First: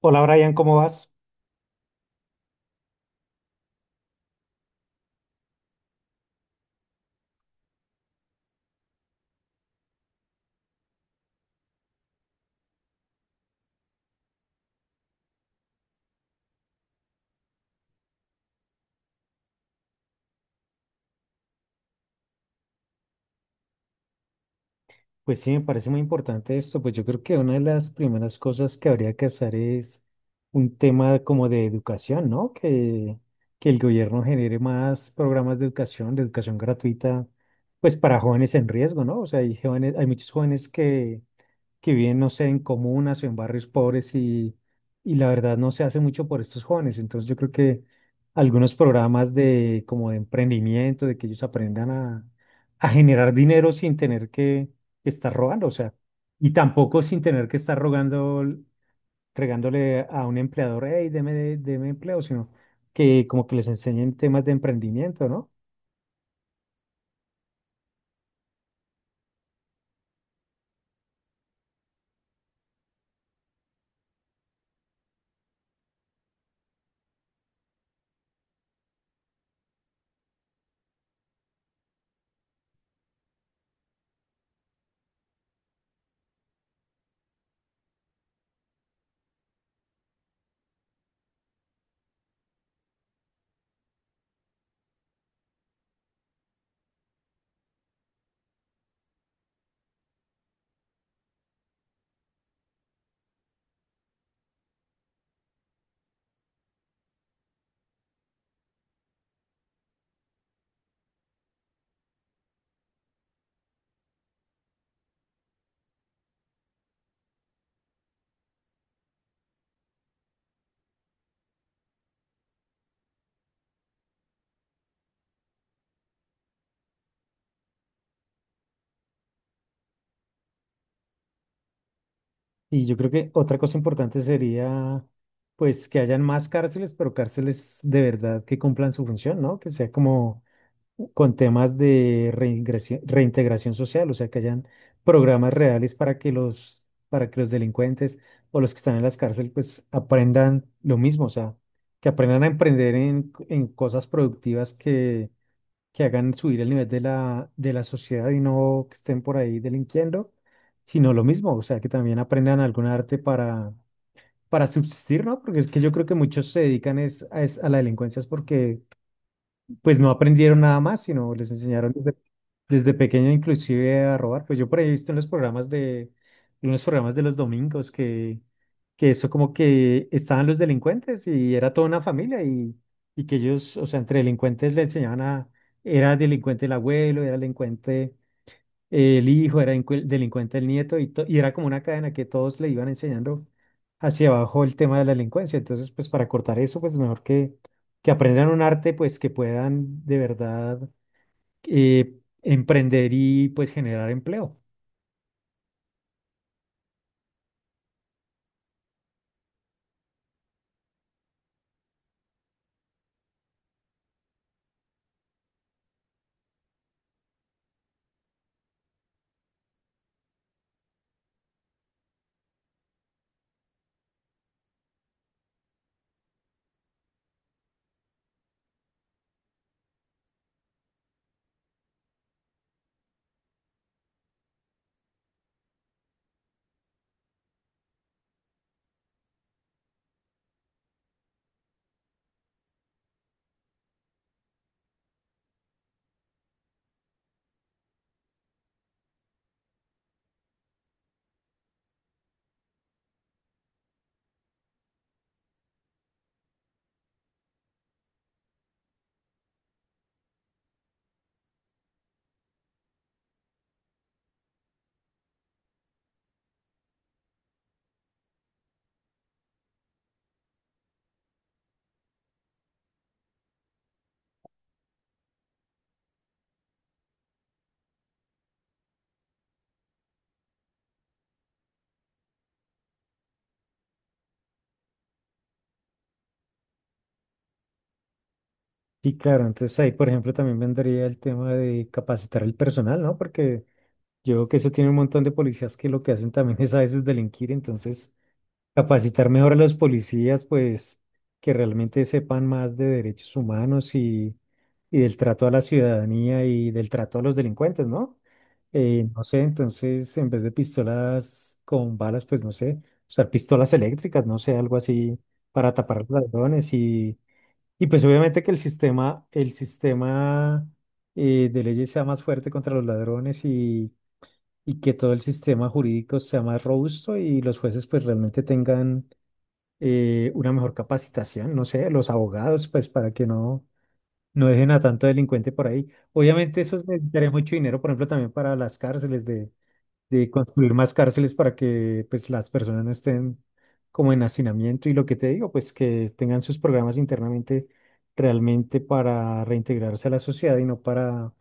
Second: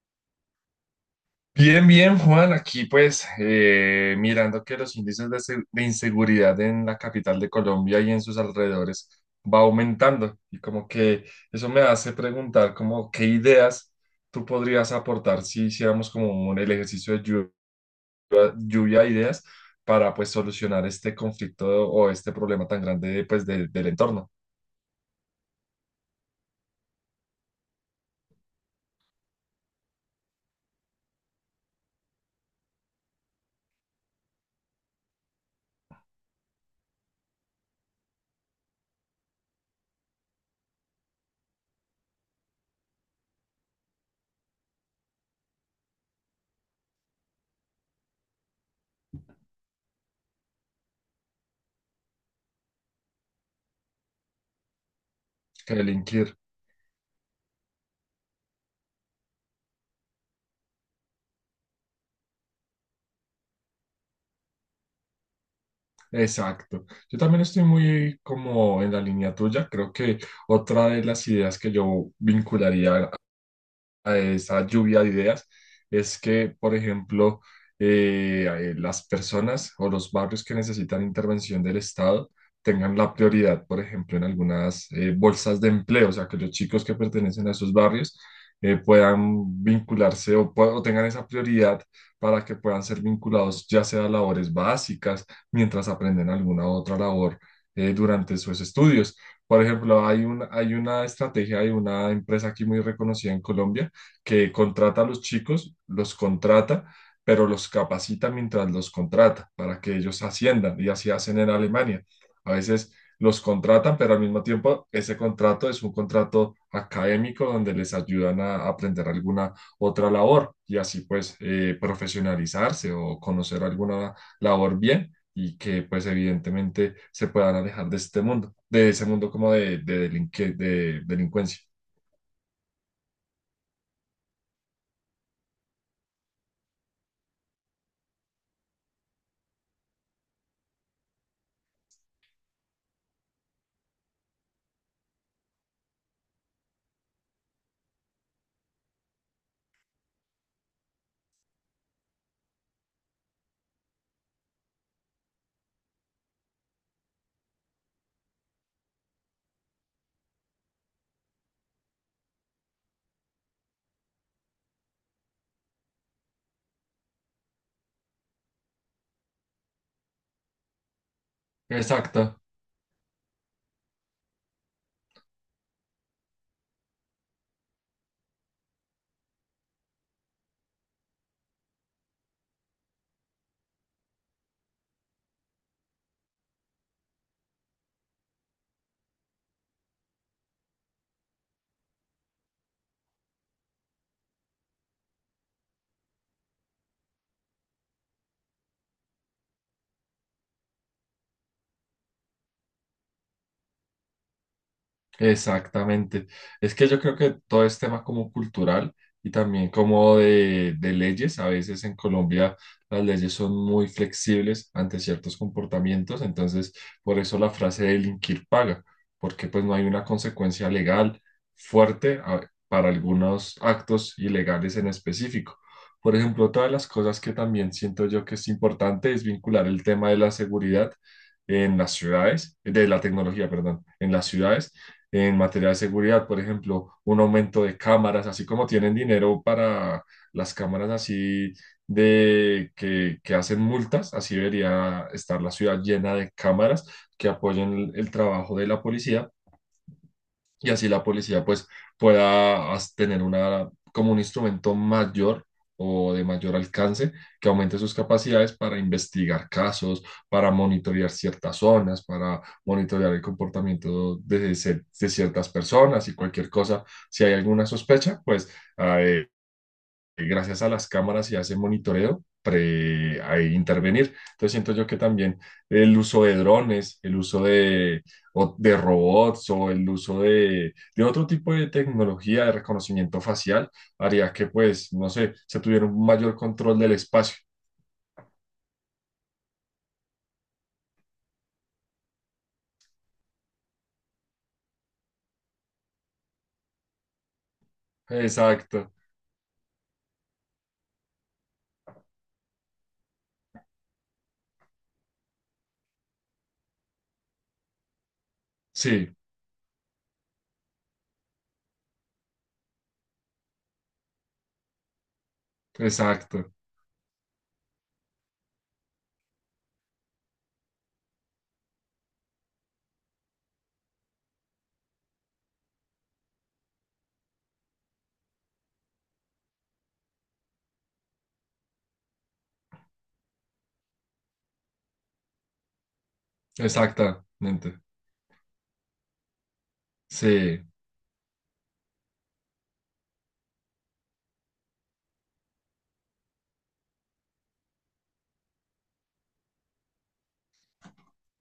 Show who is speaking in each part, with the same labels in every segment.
Speaker 1: Hola Brian, ¿cómo vas?
Speaker 2: Bien, bien, Juan. Aquí pues mirando que los índices de inseguridad en la capital de Colombia y en sus alrededores va aumentando, y como que eso me hace preguntar como qué ideas tú podrías aportar si hiciéramos el ejercicio de lluvia de ideas para pues solucionar este conflicto o este problema tan grande pues del entorno.
Speaker 1: Pues sí, me parece muy importante esto. Pues yo creo que una de las primeras cosas que habría que hacer es un tema como de educación, ¿no? Que el gobierno genere más programas de educación gratuita, pues para jóvenes en riesgo, ¿no? O sea, hay jóvenes, hay muchos jóvenes que viven, no sé, en comunas o en barrios pobres y la verdad no se hace mucho por estos jóvenes. Entonces yo creo que algunos programas de como de emprendimiento, de que ellos aprendan a generar dinero sin tener que estar robando, o
Speaker 2: Que
Speaker 1: sea,
Speaker 2: delinquir.
Speaker 1: y tampoco sin tener que estar rogando, regándole a un empleador, hey, deme, deme empleo, sino que como que les enseñen temas de emprendimiento, ¿no?
Speaker 2: Exacto. Yo también estoy muy como en la línea tuya. Creo que otra de las ideas que yo vincularía a esa lluvia de ideas es que, por ejemplo, las personas o los barrios que necesitan intervención del Estado tengan la prioridad, por ejemplo, en algunas bolsas de empleo, o sea, que los chicos que pertenecen a esos barrios puedan vincularse o tengan esa prioridad para que puedan ser vinculados ya sea a labores básicas mientras aprenden alguna otra labor durante sus estudios. Por ejemplo, hay un, hay una estrategia, hay una empresa aquí muy reconocida en Colombia que contrata a los chicos, los contrata, pero los capacita mientras los contrata para que ellos asciendan, y así hacen en Alemania. A veces los contratan, pero al mismo tiempo ese contrato es un contrato académico donde les ayudan a aprender alguna otra labor, y así pues profesionalizarse o conocer alguna labor bien y que pues evidentemente se puedan alejar de este mundo, de ese mundo como de delincuencia.
Speaker 1: Y yo creo que otra cosa importante sería, pues, que hayan más cárceles, pero cárceles de verdad que cumplan su función, ¿no? Que sea como con temas de reintegración social, o sea, que hayan programas reales para que los delincuentes o los que están en las cárceles, pues, aprendan lo mismo, o sea, que aprendan a emprender en cosas productivas que hagan subir el nivel de la sociedad y no que estén por ahí delinquiendo, sino lo mismo, o sea, que también aprendan algún arte para subsistir, ¿no? Porque es que yo creo que muchos se dedican es, a, a la delincuencia es porque pues no aprendieron nada más, sino les enseñaron desde,
Speaker 2: Exacto.
Speaker 1: desde pequeño inclusive a robar. Pues yo por ahí he visto en los programas de, en los programas de los domingos que eso como que estaban los delincuentes y era toda una familia y que ellos, o sea, entre delincuentes le enseñaban a, era delincuente el abuelo, era delincuente el hijo era delincuente, el nieto, y, y era como una cadena que todos le iban enseñando hacia abajo el tema de la delincuencia. Entonces, pues para cortar eso, pues mejor que aprendan un arte, pues que puedan de verdad eh, emprender y pues generar empleo.
Speaker 2: Exactamente. Es que yo creo que todo es tema como cultural y también como de leyes. A veces en Colombia las leyes son muy flexibles ante ciertos comportamientos, entonces por eso la frase delinquir paga, porque pues no hay una consecuencia legal fuerte para algunos actos ilegales en específico. Por ejemplo, otra de las cosas que también siento yo que es importante es vincular el tema de la seguridad en las ciudades, de la tecnología, perdón, en las ciudades en materia de seguridad, por ejemplo, un aumento de cámaras, así como tienen dinero para las cámaras así de que hacen multas, así debería estar la ciudad llena de cámaras que apoyen el trabajo de la policía, y así la policía pues pueda tener como un instrumento mayor o de mayor alcance que aumente sus capacidades para investigar casos, para monitorear ciertas zonas, para monitorear el comportamiento de ciertas personas y cualquier cosa. Si hay alguna sospecha, pues ah, eh, gracias a las cámaras y a ese monitoreo, a intervenir. Entonces siento yo que también el uso de drones, el uso de robots o el uso de otro tipo de tecnología de reconocimiento facial haría que, pues, no sé, se tuviera un mayor control del espacio.
Speaker 1: Sí, claro, entonces ahí, por ejemplo, también vendría el tema de capacitar el personal, ¿no? Porque yo creo que eso tiene un montón de policías que lo que hacen también es a veces delinquir, entonces
Speaker 2: Exacto.
Speaker 1: capacitar mejor a los policías, pues que realmente sepan más de derechos humanos y del trato a la ciudadanía y del trato a los delincuentes, ¿no?
Speaker 2: Sí,
Speaker 1: No sé, entonces en vez de pistolas con balas, pues no sé, usar pistolas eléctricas, no sé, algo así para tapar a los
Speaker 2: exacto,
Speaker 1: ladrones y pues obviamente que el sistema de leyes sea más fuerte contra los ladrones y que todo el sistema jurídico sea más robusto y los jueces pues realmente tengan una mejor capacitación, no sé, los abogados, pues para que no, no dejen a tanto delincuente por ahí. Obviamente eso necesitaría mucho dinero,
Speaker 2: exactamente.
Speaker 1: por ejemplo, también para las cárceles, de
Speaker 2: Sí.
Speaker 1: construir más cárceles para que pues las personas no estén como en hacinamiento y lo que te digo, pues que tengan sus programas internamente realmente para reintegrarse a la sociedad y no para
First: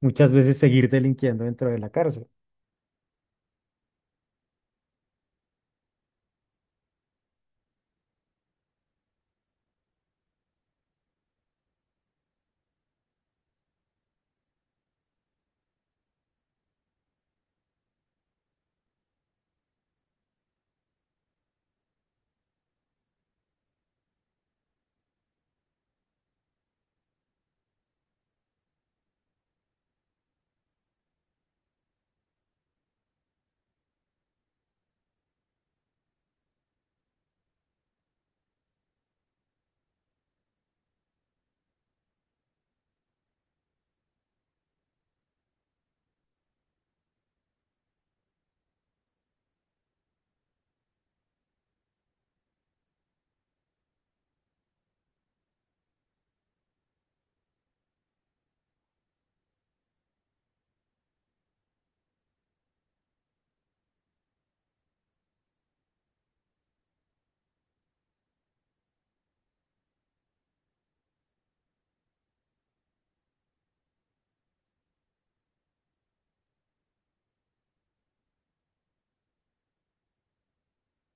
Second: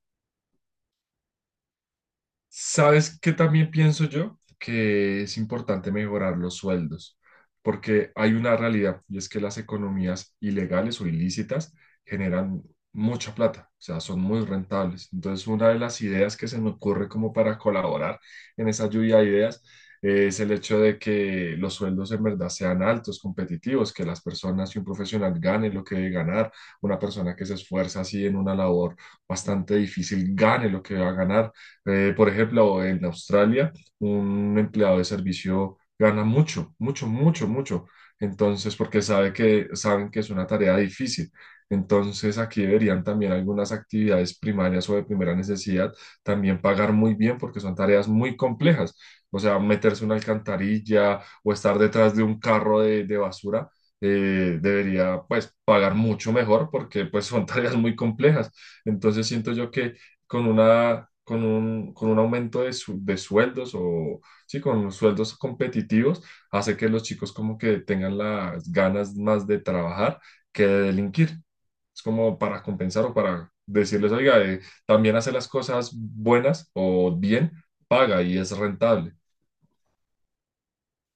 Speaker 1: muchas veces seguir delinquiendo dentro de la cárcel.
Speaker 2: ¿Sabes qué también pienso yo? Que es importante mejorar los sueldos, porque hay una realidad y es que las economías ilegales o ilícitas generan mucha plata, o sea, son muy rentables. Entonces, una de las ideas que se me ocurre como para colaborar en esa lluvia de ideas es el hecho de que los sueldos en verdad sean altos, competitivos, que las personas y un profesional gane lo que debe ganar, una persona que se esfuerza así en una labor bastante difícil gane lo que va a ganar, por ejemplo, en Australia, un empleado de servicio gana mucho, mucho, mucho, mucho. Entonces, porque saben que es una tarea difícil. Entonces, aquí deberían también algunas actividades primarias o de primera necesidad también pagar muy bien porque son tareas muy complejas. O sea, meterse una alcantarilla o estar detrás de un carro de basura, debería pues pagar mucho mejor porque pues son tareas muy complejas. Entonces siento yo que con un aumento de sueldos, o sí, con sueldos competitivos, hace que los chicos como que tengan las ganas más de trabajar que de delinquir. Es como para compensar o para decirles, oiga, también hace las cosas buenas o bien, paga y es rentable.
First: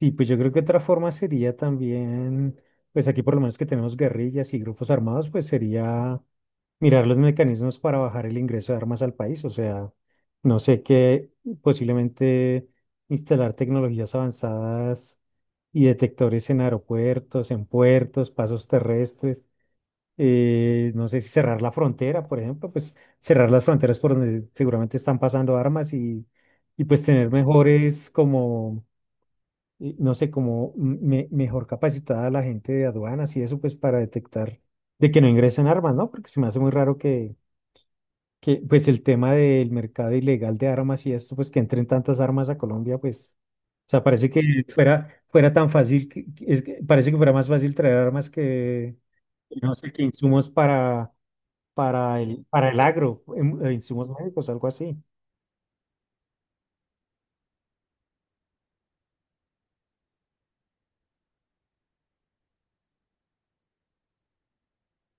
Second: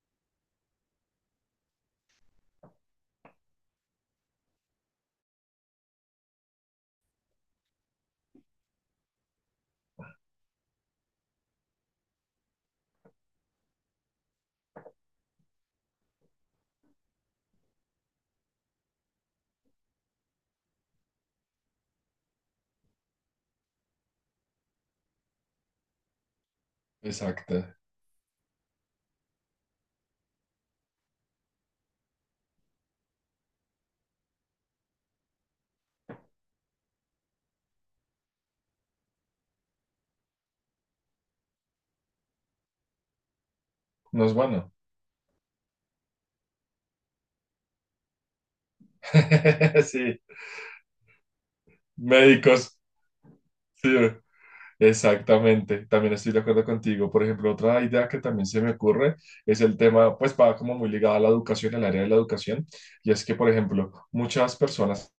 Speaker 1: Y pues yo creo que otra forma sería también, pues aquí por lo menos que tenemos guerrillas y grupos armados, pues sería mirar los mecanismos para bajar el ingreso de armas al país. O sea, no sé qué, posiblemente instalar tecnologías avanzadas y detectores en aeropuertos, en puertos, pasos terrestres. No sé si cerrar la frontera, por ejemplo, pues cerrar las fronteras por donde seguramente están pasando armas y pues tener
Speaker 2: Exacto.
Speaker 1: mejores como y no sé, como mejor capacitada la gente de aduanas y eso, pues para detectar de que no ingresen armas, ¿no? Porque se me hace muy raro que pues el tema del mercado ilegal de armas y esto, pues que entren tantas armas a Colombia, pues, o sea,
Speaker 2: No
Speaker 1: parece
Speaker 2: es
Speaker 1: que
Speaker 2: bueno.
Speaker 1: fuera, fuera tan fácil, es que parece que fuera más fácil traer armas que no sé, que
Speaker 2: Sí,
Speaker 1: insumos para
Speaker 2: médicos.
Speaker 1: el agro,
Speaker 2: Sí.
Speaker 1: insumos médicos, algo así.
Speaker 2: Exactamente, también estoy de acuerdo contigo. Por ejemplo, otra idea que también se me ocurre es el tema, pues va como muy ligado a la educación, al área de la educación, y es que, por ejemplo, muchas personas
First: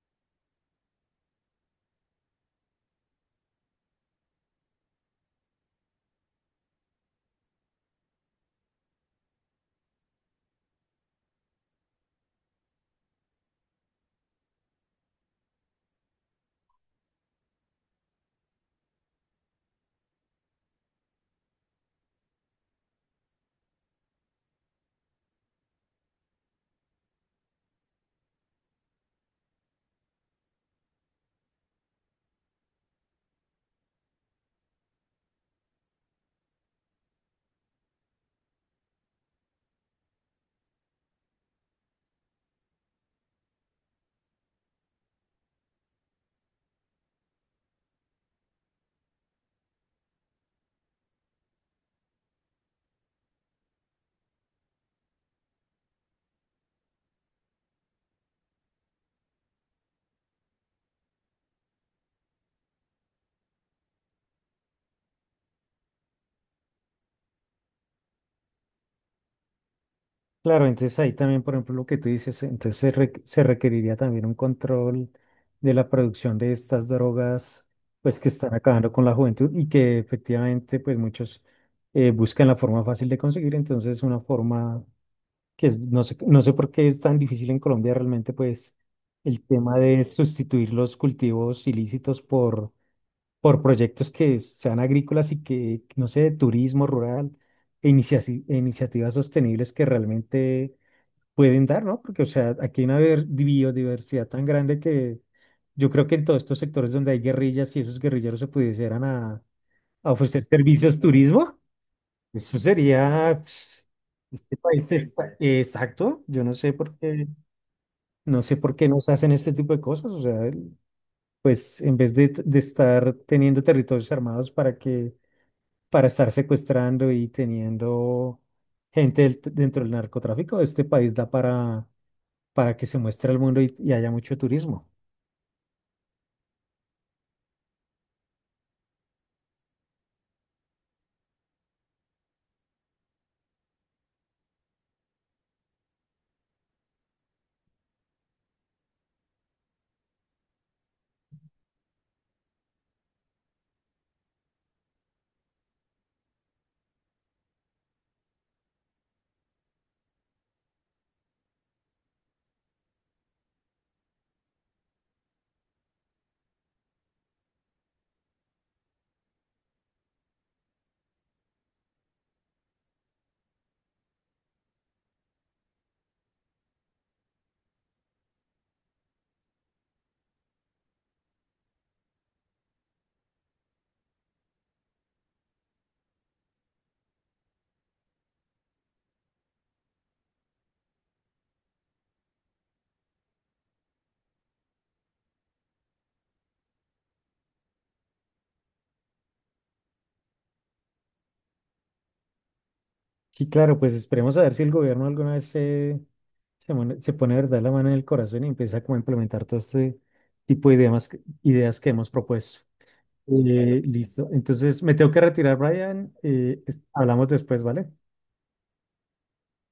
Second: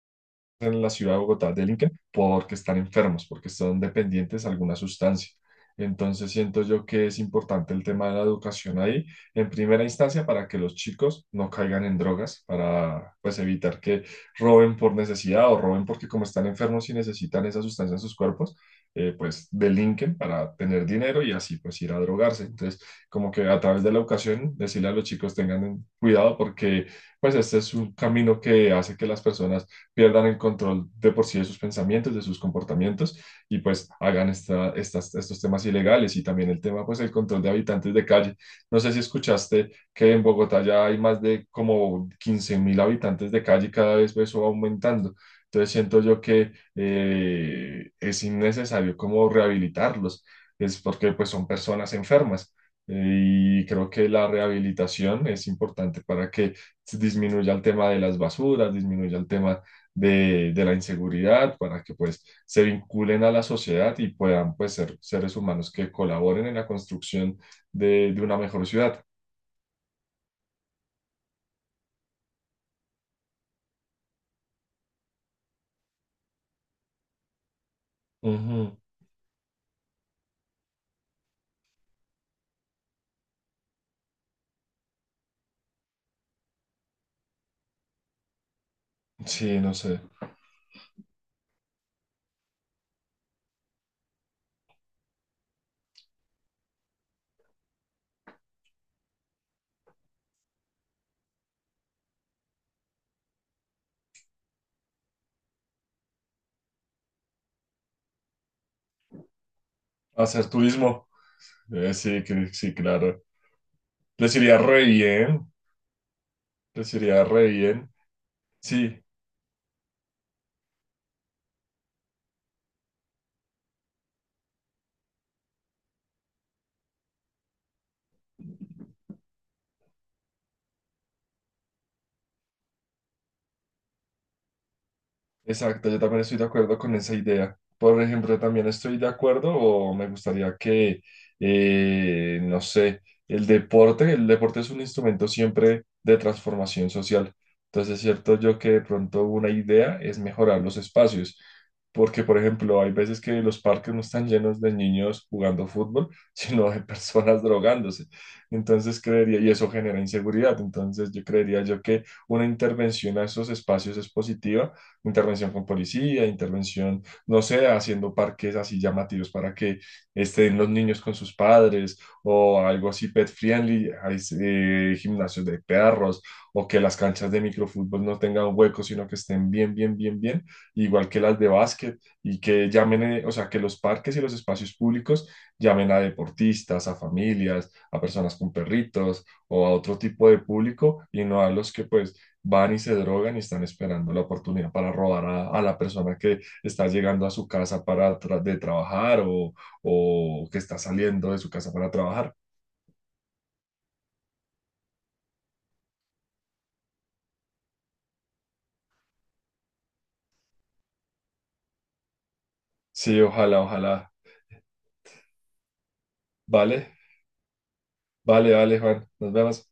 Speaker 2: en la ciudad de Bogotá del Inca porque están enfermos, porque son dependientes de alguna sustancia. Entonces siento yo que es importante el tema de la educación ahí, en primera instancia, para que los chicos no caigan en drogas, para pues evitar que roben por necesidad o roben porque como están enfermos y necesitan esa sustancia en sus cuerpos, pues delinquen para tener dinero y así pues ir a drogarse. Entonces, como que a través de la educación, decirle a los chicos tengan cuidado porque pues este es un camino que hace que las personas pierdan el control de por sí de sus pensamientos, de sus comportamientos y pues hagan estos temas ilegales y también el tema, pues, el control de habitantes de calle. No sé si escuchaste que en Bogotá ya hay más de como 15.000 habitantes de calle y cada vez eso va aumentando. Entonces siento yo que es innecesario como rehabilitarlos, es porque pues son personas enfermas. Y creo que la rehabilitación es importante para que disminuya el tema de las basuras, disminuya el tema de la inseguridad para que pues se vinculen a la sociedad y puedan pues ser seres humanos que colaboren en la construcción de una mejor ciudad.
Speaker 1: Claro, entonces ahí también, por ejemplo, lo que tú dices, entonces se, se requeriría también un control de la producción de estas drogas, pues que están
Speaker 2: Ujú.
Speaker 1: acabando con la juventud y que efectivamente, pues muchos buscan la forma fácil de conseguir, entonces una forma que es, no sé, no sé por qué es tan difícil en Colombia realmente, pues el
Speaker 2: Sí, no
Speaker 1: tema
Speaker 2: sé.
Speaker 1: de sustituir los cultivos ilícitos por proyectos que sean agrícolas y que, no sé, de turismo rural e inicia- e iniciativas sostenibles que realmente pueden dar, ¿no? Porque, o sea, aquí hay una biodiversidad tan grande que yo creo que en todos estos sectores donde hay guerrillas, si esos guerrilleros se pudieran a ofrecer
Speaker 2: Hacer
Speaker 1: servicios
Speaker 2: turismo.
Speaker 1: turismo,
Speaker 2: Sí,
Speaker 1: eso
Speaker 2: sí, claro.
Speaker 1: sería, pues,
Speaker 2: Les
Speaker 1: este
Speaker 2: iría re
Speaker 1: país está,
Speaker 2: bien.
Speaker 1: exacto, yo no sé
Speaker 2: Les
Speaker 1: por
Speaker 2: iría
Speaker 1: qué,
Speaker 2: re bien.
Speaker 1: no sé por
Speaker 2: Sí,
Speaker 1: qué nos hacen este tipo de cosas, o sea, pues en vez de estar teniendo territorios armados para que, para estar secuestrando y teniendo gente dentro del narcotráfico, este país da para que se muestre al mundo y haya mucho turismo.
Speaker 2: exacto, yo también estoy de acuerdo con esa idea. Por ejemplo, también estoy de acuerdo o me gustaría que, no sé, el deporte es un instrumento siempre de transformación social. Entonces, es cierto yo que de pronto una idea es mejorar los espacios, porque, por ejemplo, hay veces que los parques no están llenos de niños jugando fútbol, sino de personas drogándose. Entonces, creería, y eso genera inseguridad. Entonces, yo creería yo que una intervención a esos espacios es positiva, intervención con policía, intervención, no sé, haciendo parques así llamativos para que estén los niños con sus padres o algo así pet friendly, hay gimnasios de perros, o que las canchas de microfútbol no tengan huecos, sino que estén bien, bien, bien, bien, igual que las de básquet, y que llamen, o sea, que los parques y los espacios públicos llamen a deportistas, a familias, a personas con perritos o a otro tipo de público y no a los que pues van y se drogan y están esperando la oportunidad para robar a la persona que está llegando a su casa para de trabajar, o que está saliendo de su casa para trabajar.
Speaker 1: Sí, claro, pues esperemos a ver si el gobierno alguna vez se, se, se pone de verdad la mano en el corazón y empieza como a implementar todo este tipo de ideas, ideas que hemos propuesto.
Speaker 2: Sí, ojalá, ojalá.
Speaker 1: Listo, entonces me tengo que retirar, Brian.
Speaker 2: Vale,
Speaker 1: Hablamos después, ¿vale?
Speaker 2: vale, vale, Juan. Nos vemos.